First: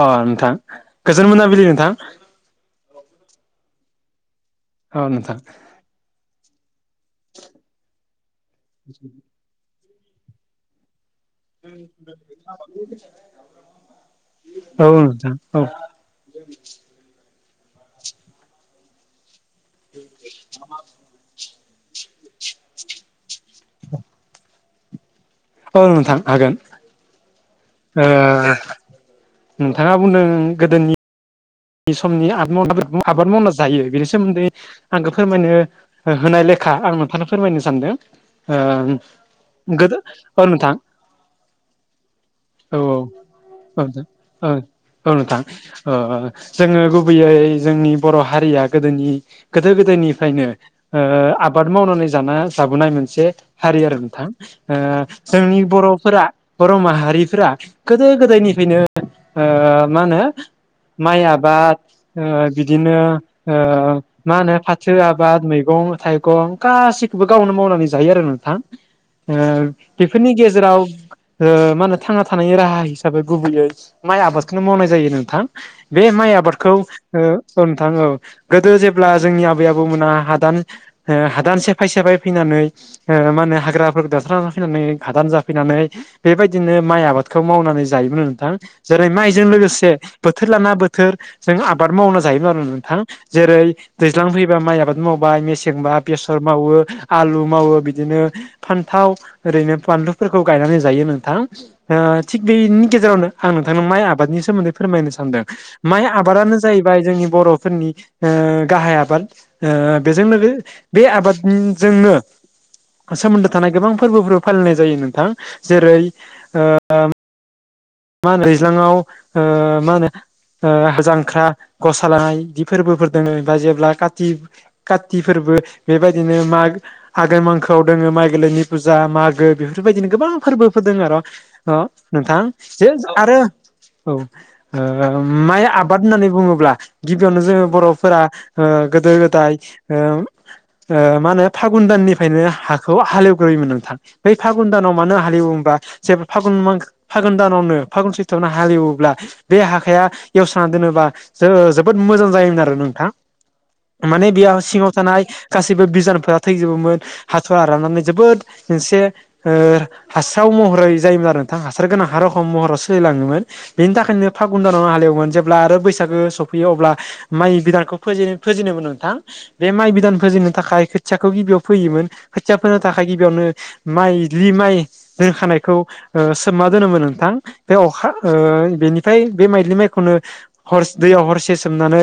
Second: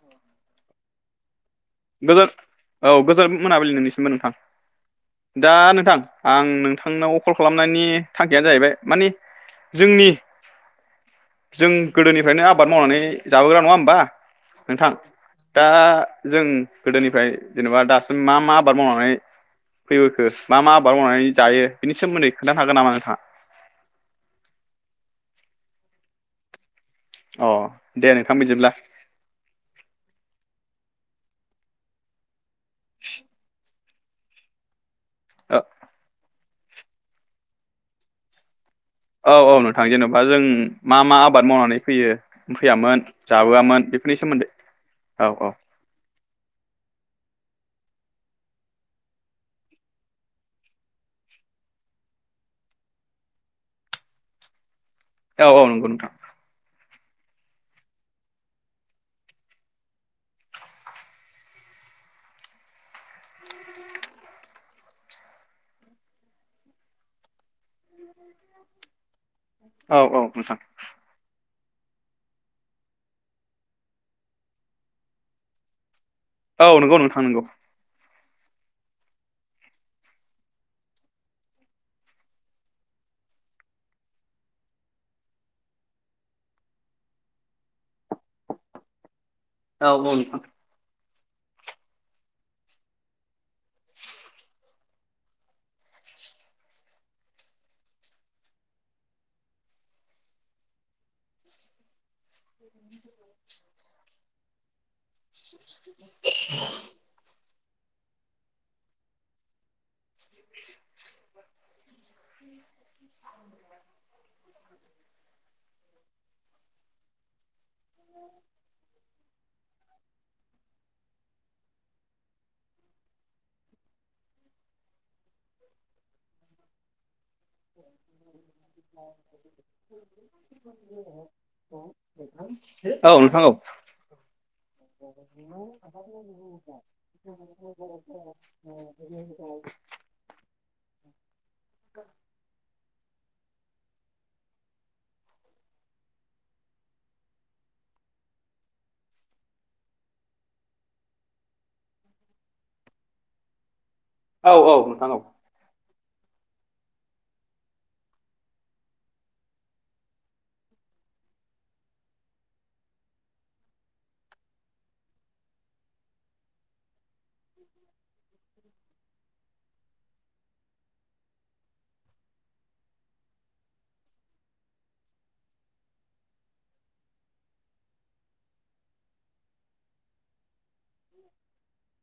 अ नोंथां गोजोन मोनाबिलि नोंथां। [unintelligible] औ गोजोन मोनाबिलि नोंनिसिमबो नोंथां औ नोंथां दा नोंथां आं नोंथांनाव कल खालामनायनि थांखियानो जाहैबाय मानि जोंनि जों गोदोनिफ्रायनो आबाद मावनानै जाबोग्रा नङा होमबा औ नोंथां औ दा जों गोदोनिफ्राय जेनेबा दासिम मा मा आबाद मावनानै फैबोखो मा मा आबाद मावनानै जायो बेनि सोमोन्दै खोन्थानो हागोन नामा नोंथाङा? [unintelligible] ओं नोंथां हागोन। अ दे ओ नोंथां बिदिब्ला नोंथाङा बुंदों गोदोनि नि समनि आ [unintelligible] आबाद मावना जायो बेनि सोमोन्दै आंखो फोरमायनो ओ होनाय लेखा आं नोंथांनो फोरमायनो सानदों ओम औ औ नोंथां जेनेबा जों मा मा आबाद मावनानै फैयो औ औ फैयामोन औ जाबोआमोन बेफोरनि नोंथां सोमोन्दै। ओं औ नोंथां ओ जोङो गुबैयै जोंनि बर' हारिया गोदोनि गोदो गोदायनिफ्रायनो ओ आबाद मावनानै जाना जाबोनाय मोनसे हारि आरो नोंथां ओ औ औ जोंनि नंगौ नोंथां बर'फोरा बर' माहारिफोरा गोदो गोदायनिफ्रायनो ओ मा होनो माइ आबाद ओ बिदिनो ओ मा होनो फाथो आबाद मैगं थाइगं गासैखौबो गावनो मावनानै जायो आरो नोंथां ओ औ औ बेफोरनि नोंथां गेजेराव ओ मा होनो थांना थानायनि राहा हिसाबै गुबैयै माइ आबादखौनो मावनाय जायो नोंथां बे माइ आबादखौ औ नंगौ नोंथां ओ नंगौ ओम थां औ गोदो जेब्ला जोंनि आबै आबौ मोना हादान ओ हादान सेफाय सेफाय फैनानै ओ मा होनो हाग्राफोरखौ दानस्रांना लाखिनानै हादान जाफैनानै बेबायदिनो माइ आबादखौ मावनानै जायोमोन नोंथां जेरै माइजों औ लोगोसे औ नोंथां बोथोर लाना बोथोर जों आबाद मावना जायोब्लानो नोंथां जेरै दैज्लां फैबा माइ आबाद मावबाय, मेसेंबा बेसर मावो आलु मावो बिदिनो फान्थाव ओरैनो बानलुफोरखौ गायनानै जायो नोंथां थिग बेनि गेजेरावनो आं नोंथांनाव माइ आबादनि सोमोन्दै फोरमायनो सानदों। माइ आबादानो जाहैबाय जोंनि बर'फोरनि ओ गाहाय आबाद ओ बेजों लो बे आबादजोंनो सोमोन्दो थानाय गोबां फोरबोफोरबो फालिनाय जायो नोंथां जेरै- ओ मा होनो ओ दैज्लाङाव ओ माहोनो ओ जांख्रा गसा लानाय बिदि फोरबोफोरबो दङ बा जेब्ला काति काति फोरबो बेबायदिनो माग आगोन मांखोआव दोङो माइ गोलैनि फुजा मागो बेफोरबायदिनो गोबां फोरबोफोर दङ आर' अ नोंथां औ नोंथां औ औ ओ माइ आबाद होननानै बुङोब्ला गिबियावनो जोङो बर'फोरा ओ गोदो गोदाय ओ ओ मा होनो फागुन दाननिफ्रायनो हाखौ हालेवग्रोयोमोन नोंथां बै फागुन दानाव मानो हालेवो होमबा, जेबा फागुन मां फागुन दानावनो फागुन सैथ्र'वानो हालेवोब्ला बे हाखाया एवस्रना दोनोबा जो- जोबोद मोजां जायोमोन आरो नोंथां माने औ बेयाव औ सिङाव नोंथां थानाय गासैबो बिजानुफोरा थैजोबोमोन हाथ'वा राननानै जोबोद मोनसे ओ हासाराव महरै जायोमोन आरो नोंथां। हासार गोनां हा रखमाव महराव सोलिलाङोमोन बेनि थाखायनो फागुन दानाव हालेवोमोन जेब्ला आरो बैसागो सफैयो अब्ला माइ बिदानखौ फोजेन फोजेनो मोन नोंथां बे माइ बिदान फोजिनो थाखाय खोथियाखौ गिबियाव फोयोमोन खोथिया फोनो थाखाय गिबियावनो माइज्लि माइ रोंखानायखौ ओ सोमना दोनोमोन नोंथां। बे अखा ओ बेनिफ्राय बे माइलि माइखौनो हर दैयाव हरसे सोमनानै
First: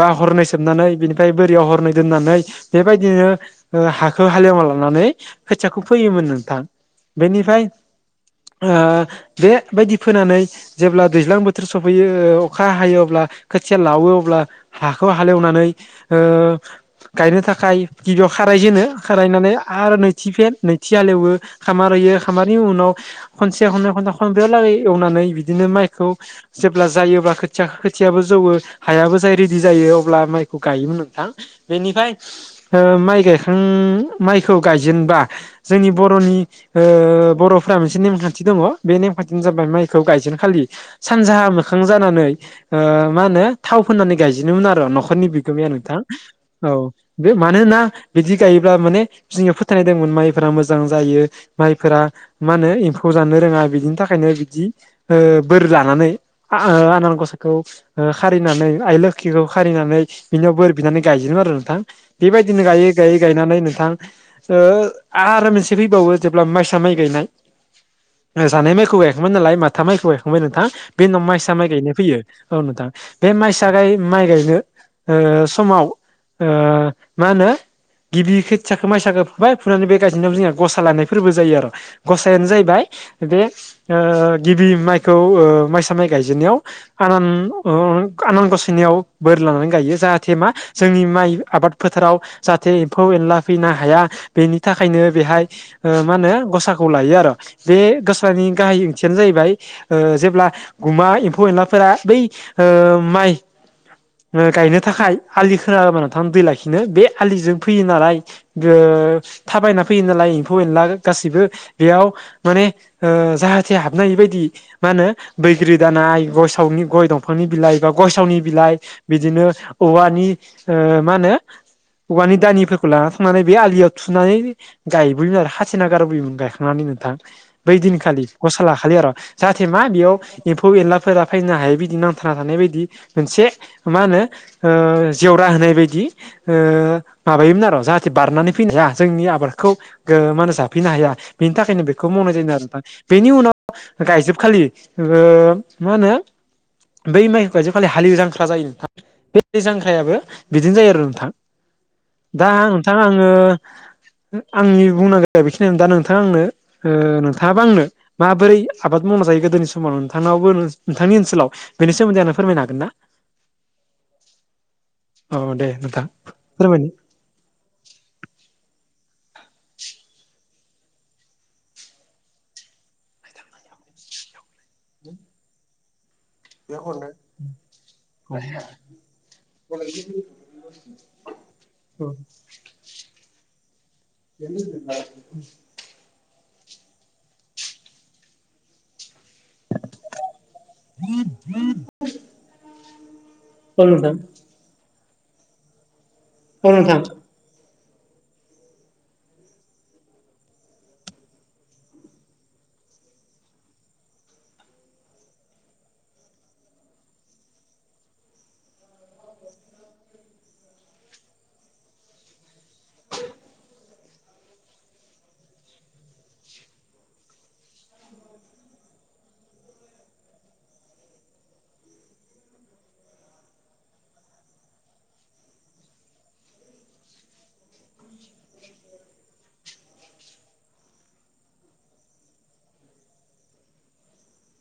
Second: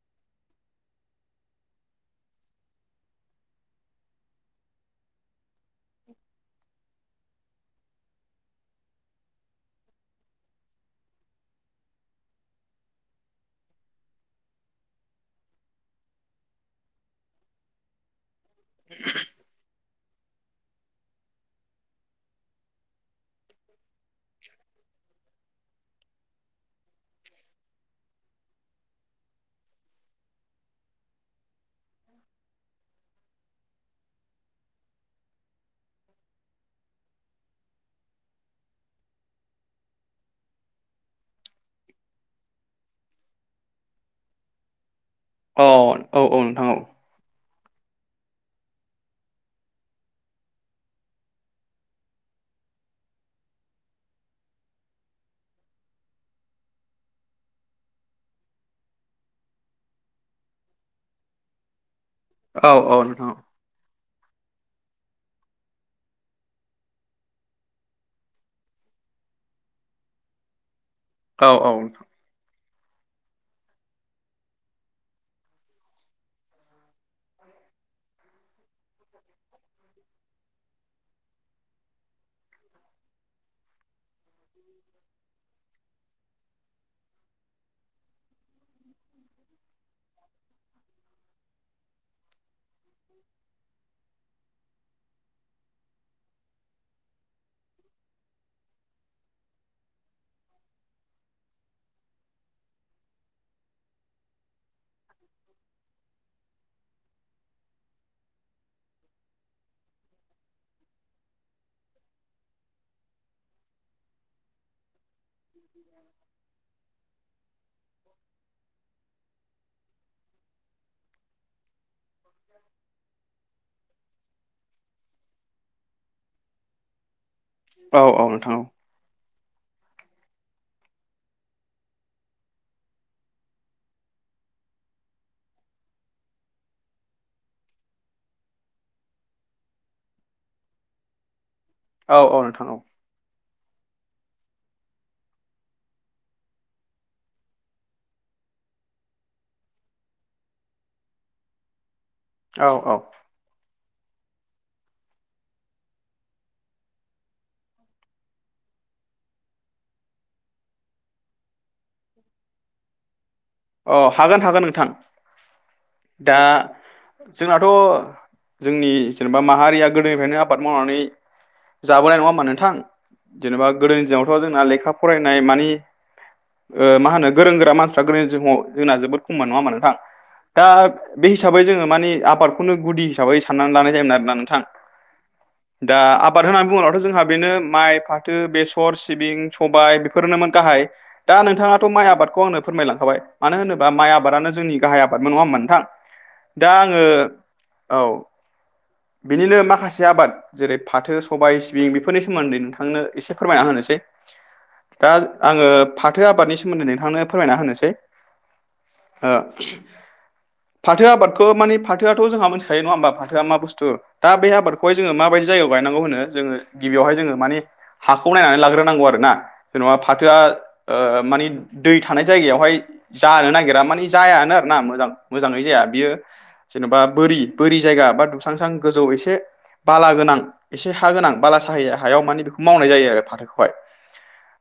बा हरनै सोबनानै, बिनिफ्राय बोरियाव हरनै दोननानै बेबायदिनो हाखौ हालेवना लानानै खोथियाखौ फैयोमोन नोंथां। बेनिफ्राय ओ बेबायदि फोनानै जेब्ला दैज्लां बोथोर सफैयो अखा हायो अब्ला खोथिया लावो अब्ला हाखौ हालेवनानै ओ गायनो थाखाय गिबियाव खारायजेनो खारायनानै आरो नैथि फेन नै थिहालेवो खामार होयो खामारनि उनाव खनसे खननै खनथाम खनब्रै हालागै एवनानै बिदिनो माइखौ जेब्ला जायोब्ला खोथिया खोथियाबो जौवो हायाबो जाय रेडि जायो अब्ला माइखौ गायोमोन नोंथां बेनिफ्राय ओ माइ गायखां माइखौ गायजेनबा जोंनि बर'नि बर'फोरा मोनसे मोनसे नेमखान्थि दङ बे नेमखान्थियानो जाबाय माइखौ गायजेन खालि सानजाहा मोखां जानानै ओ मा होनो थाव फोननानै गायजेनोमोन आरो न'खरनि औ गमिया अ औ नोंथां नोंथां औ। बे मानोना बिदि गायोब्ला माने जोंया फोथायनाय दंमोन माइफोरा मोजां जायो। माइफोरा मा होनो एम्फौ जानो रोङा बिदिनि थाखायनो बिदि ओ बोर लानानै आ आनान गसायखौ ओ खारिनानै आइ लोखिखौ खारिनानै बिनियाव बोर बिनानै गायजोेनदोंमोन आरो नोंथां। बेबायदिनो औ गायै औ गायै नोंथां गायनानै नोंथां ओ हो आरो मोनसे फैबावो जेब्ला माइसा माइ गायनाय जानाय माइखौ गायखांमोन नालाय माथा माइखौ गायखांबाय नोंथां बे उनाव औ औ माइसा औ माइ गायनाय नोंथां फैयो। औ नोंथां बे माइसा गाय माइ गायनो समाव ओ मा होनो गिबि खोथियाखौ माइसााख फुबाय फुनानै बे गायजेननायाव जोंहा गसा लानायफोरबो जायो आरो। गसायानो जाहैबाय बे गिबि माइखौ माइसा माइ गायजेननायाव आनान आनान गसायनियाव बोर लानानै गायो जाहाथे मा जोंनि माइ आबाद फोथाराव जाहाथे एम्फौ एनला फैनो हाया बेनि थाखायनो बेहाय मा होनो गसाखौ लायो आरो बे गस्रानि गाहाय ओंथियानो जाहैबाय जेब्ला गुमा एम्फौ एनलाफोरा बै माइ गायनो थाखाय आलि खोनाोबा नोंथां दै लाखिनो बे आलिजों फैयो नालाय थाबायना फैयो नालाय एम्फौ एनला गासिबो बेयाव माने जाहाथे हाबनाय बायदि मा होनो बैग्रि दानाय गयसावनि गय दंफांनि बिलाइ बा गय सावनि बिलाइ बिदिनो औवानि मा होनो औवानि दानिफोरखौ लाना थांनानै बे आलियाव थुनानै गायबोयोमोन आरो खाथिना गारबोयोमोन गायखांनानै नोंथां। बैदिन औ खाालि औ नोंथां गसा लाखाालि आरो। जाहाथे मा बेयाव एम्फौ एनलाफोरा फैनो हायै बिदि नांथाबना थानाय बायदि मोनसे मा होनो जेवरा होनाय बायदि माबायोमोन आरो जाहाथे बारनानै फैनो जोंनि आबादखौ मान होनो जाफैनो हाया बेनि थाखायनो बेखौ मावनाय जायो आरो दा। बेनि उनाव गायजोबखालि मा होनो बै माइफ जो खालि हाललि जांख्रा जायो नोंथां। बे दै दै जांख्रायाबो बिदिनो जायो आरो नोंथां। दा औ औ औ नोंथां आंङो आंनि बुंनांगिर बेखिनियानो दा नोंथ नोंथाङा आंनो नोंथांङाबा आंनो माबोरै आबाद मावना जायो गोदोनि समाव नोंथांनावो नोंथांनि ओनसोलाव बेनिोमोन्दै आंना फोरमायनो हागोना। अ हागोन हागोन नोंथां औ दे नोंथां दा फोरमायनो जोंनाथ' जोंनि जेनेबा माहारिया गोदोनिफ्रायनो आबाद मावनानै जाबोनाय नङा होमा नोंथां। जेनेबा गोदोनि दिनावथ' जोंना लेखा फरायनाय मानि ओ मा होनो गोरों गोरा मानसिफ्रा गोदोनि‌ जोंना जोबोर खम नङा होमबा नोंथां दा बे हिसाबै जोङो मानि आबादखौ बे खौनो गुदि हिसाबै साननानै लानाय जायोमोन आरो। [inaudible] दा आबाद होननानै बुंङोब्लाथ' जोंहा बेनो माइ, फाथो, बेसर, सिबिं, सबाय बेफोरनोमोन गाहाय। दा नोंथाङाथ' माइ आबादखौ आंनो फोरमायलांखाबाय मानो औ होनोबा माइ नोंथां आबादानो जोंनि गाहाय आबाद। नंङा नोंथां औ दा नोंथां आंङो औ। बिनिनो माखासे आबाद। जेरै फाथो सबाय सिबिं बेफोरनि सोमोन्दै नोंथांनो एसे फोरमायना होनोसै। दा आंङो फाथो आबादनि सोमोन्दै नोंथांनो फोरमायना होनोसै। ओ फाथो आबादखौ माने फाथोआथ' जोंहा मोनथिखायो नङा होमबा फाथोआ मा बुस्थु। दा बे आबादखौहाय जोङो माबायदि जायगायाव गायनांगौ होनो जोङो गिबियावहाय जोङो मानि हाखौ नायनानै लाग्रोनांगौ आरोना। जेन'बा फाथोआ ओ मानि दै थानाय जायगायावहाय जानो नागिरा मानि जायानो आरो ना मोजां मोजांङै जाया बियो जेनबा बोरि बोरि जायगा बा दुस्रांस्रां गोजौ एसे बाला गोनां एसे हा गोनां बाला साहाय हायाव माने बेखौ मावनाय जायो आरो फाथोखौहाय।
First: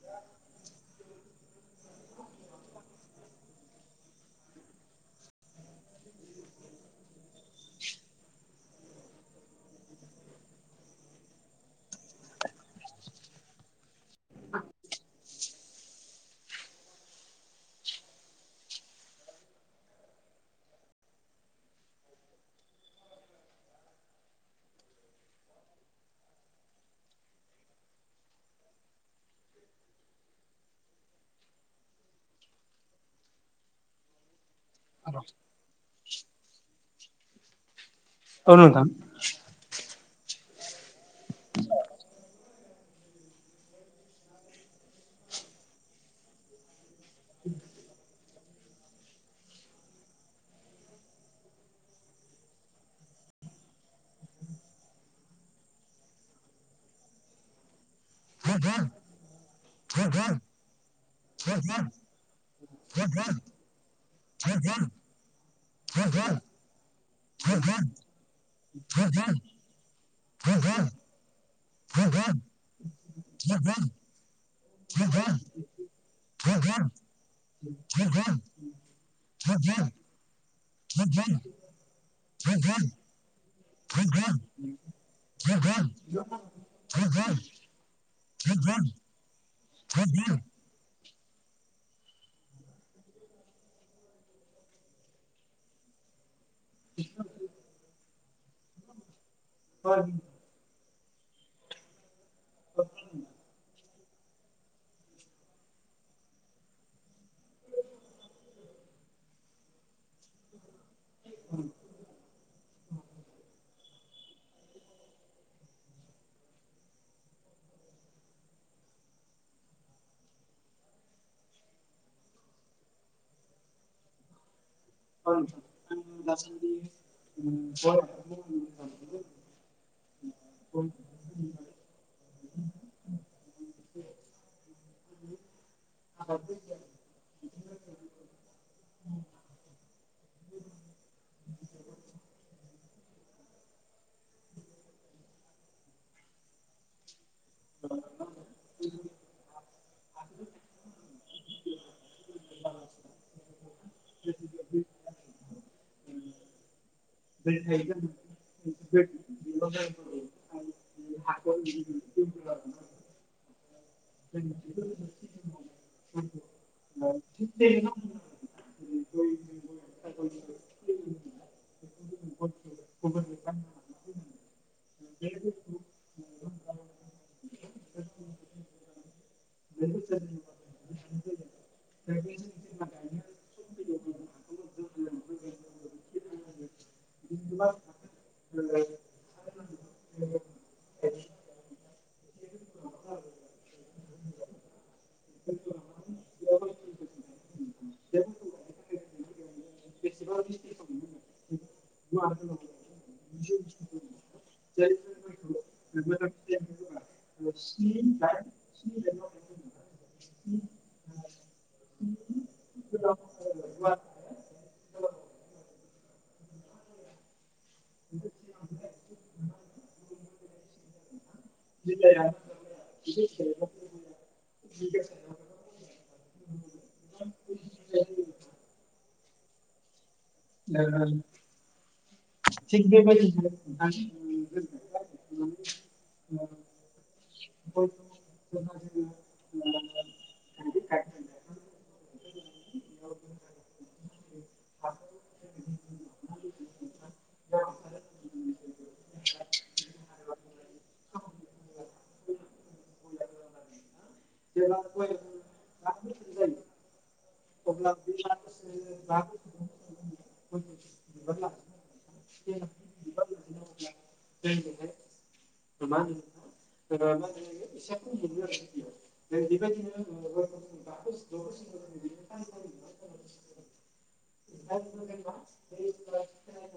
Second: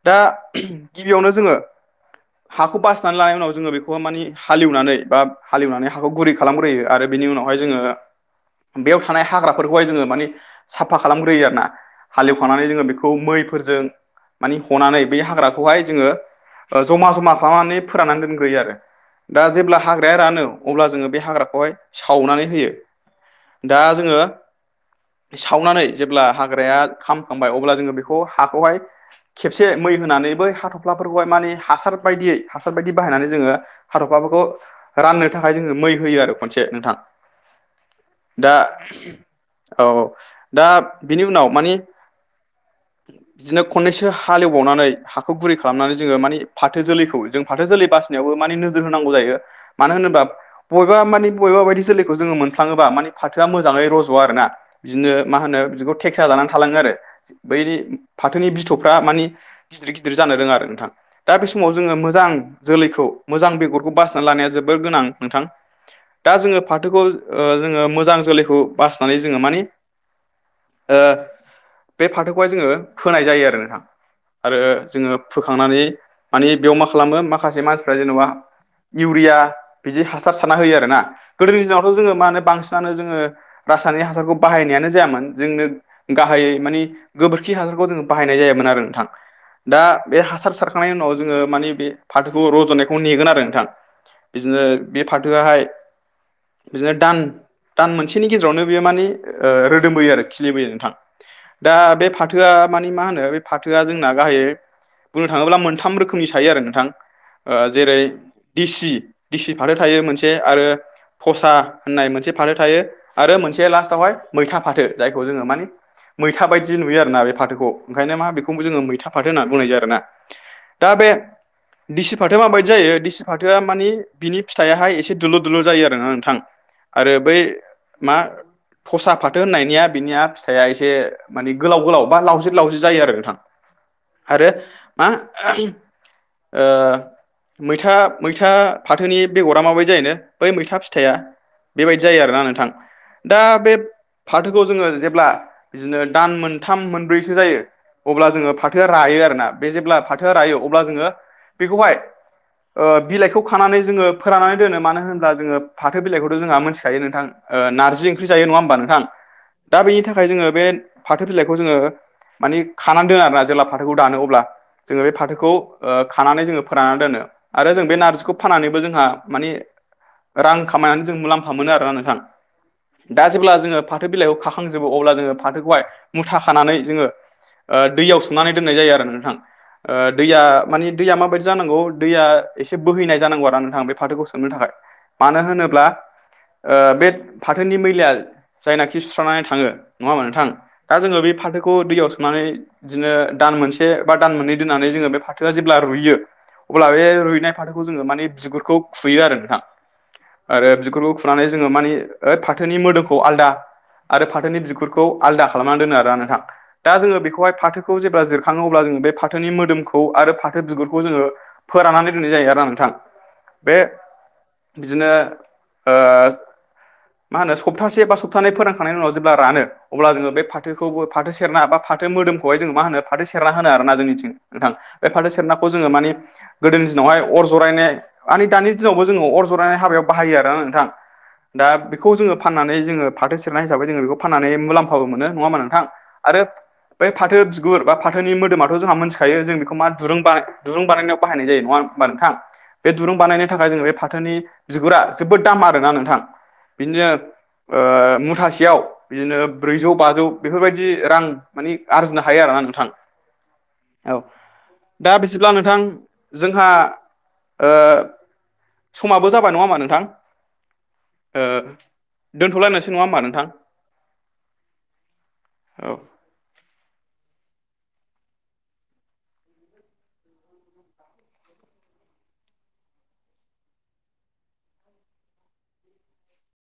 दा गिबियावनो जोङो हाखौ बासि नानै लानाय उनाव जोङो बेखौ मानि हालिवनानै बा हालेवनानै हाखौ गुरै खालामग्रोयो आरो बेनि उनावहाय जोङो बेयाव थानाय हाग्राफोरखौहाय जोङो मानि‌ साबफा खालामग्रोयो आरो ना हालेवखांनानै जोङो बेखौ मैफोरजों माने हनानै बे हाग्राखौहाय जोङो ओ जमा जमा खालामनानै फोराननानै दोनग्रोयो आरो। दा जेब्ला हाग्राया रानो अब्ला जोङो बे हाग्राखौहाय सावनानै होयो। दा जोङो सावनानै जेब्ला हाग्राया खामखांबाय अब्ला जोङो बेखौ हाखौहाय खेबसे मै होनानै बै हाथ'फ्लाफोरखौहाय मानि हासार बायदियै हासार बायदि बाहायनानै जोङो हाथ'फ्लाफोरखौ राननो थाखाय जोङो मै होयो आरो। खनसे नोंथां औ दा औ दा बिनि उनाव मानि बिदिनो खननैसो हालेवबावनानै हाखौ गुरै खालामनानै जोङो मानि फाथो जोलैखौ जों फाथो जोलै बासिनायावबो मानि नोजोर होनांगौ जायो मानो होनोबा बबेबा मानि बबेबा बायदि जोलैखौ जोङो मोनफ्लाङोबा मानि फाथोआ मोजाङै र'जआ आरो ना। बिदिनो मा होनो बिदिखौ टेक्सा जानानै थालाङो आरो बै फाथोनि बिथ'फ्रा मानि गिदिर गिदिर जानो रोङा आरो नोंथां। दा बे समाव जोङो मोजां जोलैखौ मोजां बेगरखौ बासिना लानाया जोबोर गोनां। नां नोंथां दा जोङो फाथोखौ ओ नोंथां जोङो मोजां जोलैखौ बासिनानै जोङो मानि ओ बे फाथोखौहाय जोङो फोनाय जायो आरो नोंथां। आरो जोङो फोखांनानै मानि बेयाव मा खालामो मा माखासे मानसिफ्रा जेन'बा इउरिया बिदि हासा सार सारना होयो आरो ना गोदोनि दिनावथ' जोङो मानो बांसिनानो जोङो रासायनिक हासारखौ बाहायनायानो जायामोन। जोंनो गाहायै मानि गोबोरखि हासारखौ जोङो बाहायनाय जायोमोन आरो नोंथां। दा बे हासार सारखांनायनि उनाव जोङो मानि बे फाथोखौ रज'नायखौ नेगोन आरो नोंथां बिदिनो बे फाथोआहाय बिदिनो दान दान मोनसेनि गेजेरावनो बेयो मानि ओ रोदोमबोयो आरो खि खिलिबोयो नोंथां दा बे फाथोआ मानि मा होनो बे फाथोआ जोंना गाहायै बुंनो थाङोब्ला मोनथाम रोखोमनि थायो आरो नोंथां। ओ जेरै दिसि दिसि फाथो थायो मोनसे आरो फसा होननाय मोनसे फाथो थायो आरो मोनसे लास्टआवहाय मैथा फाथो जायखौ जोङो माने मैथा बायदि नुयो आरोना बे फाथोखौ ओंखायनो मा बेखौबो जोङो मैथा फाथो होननानै बुंनाय जायो आरो ना। दा बे दिसि फाथोआ माबायदि जायो दिसि फाथोआ मानि बिनि फिथाइयाहाय एसे एसे दुलुर दुलुर जायो आरोना नोंथां आरो बै मा फसा फाथो होननायनिया बिनिया फिथाइआ एसे मानि गोलाव गोलाव बा लावज्रिद लावज्रि जायो आरो नोंथां आरो मा ओ मैथा मैथा फाथोनि बेगरा माबायदि जायो नो बै मैथा फिथाइया बेबायदि जायो आरोना नोंथां। दा बे फाथोखौ जोङो जेब्ला बिदिनो दान मोन मोनथाम मोनब्रैसो जायो अब्ला जोङो फाथोआ रायो आरोना बे जेब्ला फाथोआ रायो अब्ला जोङो बेखौहाय ओ बिलाइखौ खानानै जोङो फोराननानै दोनो मानो होनोब्ला जोङो फाथो बिलाइखौथ' जोंहा मोन्थिखायो नोंथां। ओ नार्जि ओंख्रि जायो नङा होमबा नोंथ। ां दा बेनि थाखाय जोङो बे फाथो बिलाइखौ जोङो मानि खानानै दोनो आरोना जेब्ला फाथोखौ दानो अब्ला। जोङो बे फाथोखौ ओ खानानै जोङो फोराननानै दोनो आरो जों बे नार्जि‌ खौ फाननानैबो जोंहा मानि रां खामायनानै जों मुलाम्फा मोनो आरोना नोंथां। दा जेब्ला जोङो फाथो बिलाइखौ खाखांजोबो अब्ला जोङो फाथोखौहाय मुथा खानानै जोङो ओ दैयाव सोमनानै दोननाय जायो आरो नोंथां। ओ दैया मानि दैया माबायदि जानांगौ दैया एसे बोहैनाय जानांगौ आरो नोंथां बे फाथोखौ सोमनो थाखाय। मानो होनोब्ला बे ओ फाथोनि मैलाया जायनाखि सुस्रानानै थाङो नङा होमबा नोंथां। दा जोङो बे फाथोखौ दैयाव सोमनानै बिदिनो दान मोनसे बा दान मोननै दोननानै जोङो बे फा थोआ जेब्ला रुयो अब्ला बे रुइनाय फाथोखौ जोङो माने बिगुरखौ खुयो आरो नोंथां। आरो बिगुरफोरखौ खुनानै जोङो माने ओ फाथोनि मोदोमखौ आलदा आरो फाथोनि बिगुरखौ आलदा खालामनानै दोनो आरोना नोंथां। दा जोङो बेखौहाय फाथो खौ जेब्ला जिरखाङोब अल्बा जोङो बे फाथोनि मोदोमखौ खौ आरो फाथो बिगुरखौ जोङो फोराननानै दोननाय जायो आरोना नोंथां। बे बिदिनो ओ मा होनो सप्तासे बा सप्तानै फोरोंखांनायनि उनाव जेब्ला रानो अब्ला जोङो बे फाथोखौ फाथो सेरना बा फाथो मोदोमखौहाय जों मा होनो फाथो सेरना होनो आरोना जोंनिथिं। नोंथां बे फाथो सेरनाखौ जोङो माने गोदोनि दिनावहाय अर जरायनाय मानि दानि दिनावबो जोङो अर जरायनाय हाबायाव बाहायो आरो ना नोंथां। दा बेखौ जोङो फाननानै जोङो फाथो सेरनाय हिसाबै जोङो बेखौ फाननानै मुलाम्फाबो मोनो नङा होमबा नोंथां। आरो बै फाथो बिगुर बा फाथोनि मोदोमाथ' जोंहा मोन्थि खायो जों बेखौ मा दुरुं दुरुं बानायनायाव बाहायनाय जायो नङा होमबा नोंथां। बे दुरुं बानायनो थाखाय जोङो फाथोनि बिगुरा जोबोद दाम आरोना नोंथां। बिदिनो ओ मुथासेयाव बिदिनो ब्रैजौ बाजौ बेफोरबायदि रां मानि आरजिनो हायो आरोना नोंथां‌। औ दा बिसेब्ला नोंथां जोंहा ओ [inaudible] समाबो जाबाय नङा होमबा नोंथां? [inaudible] ओ दोन्थ'लायनोसै नङा होमबा नोंथां? औ [inaudible] [inaudible] [inaudible] [inaudible]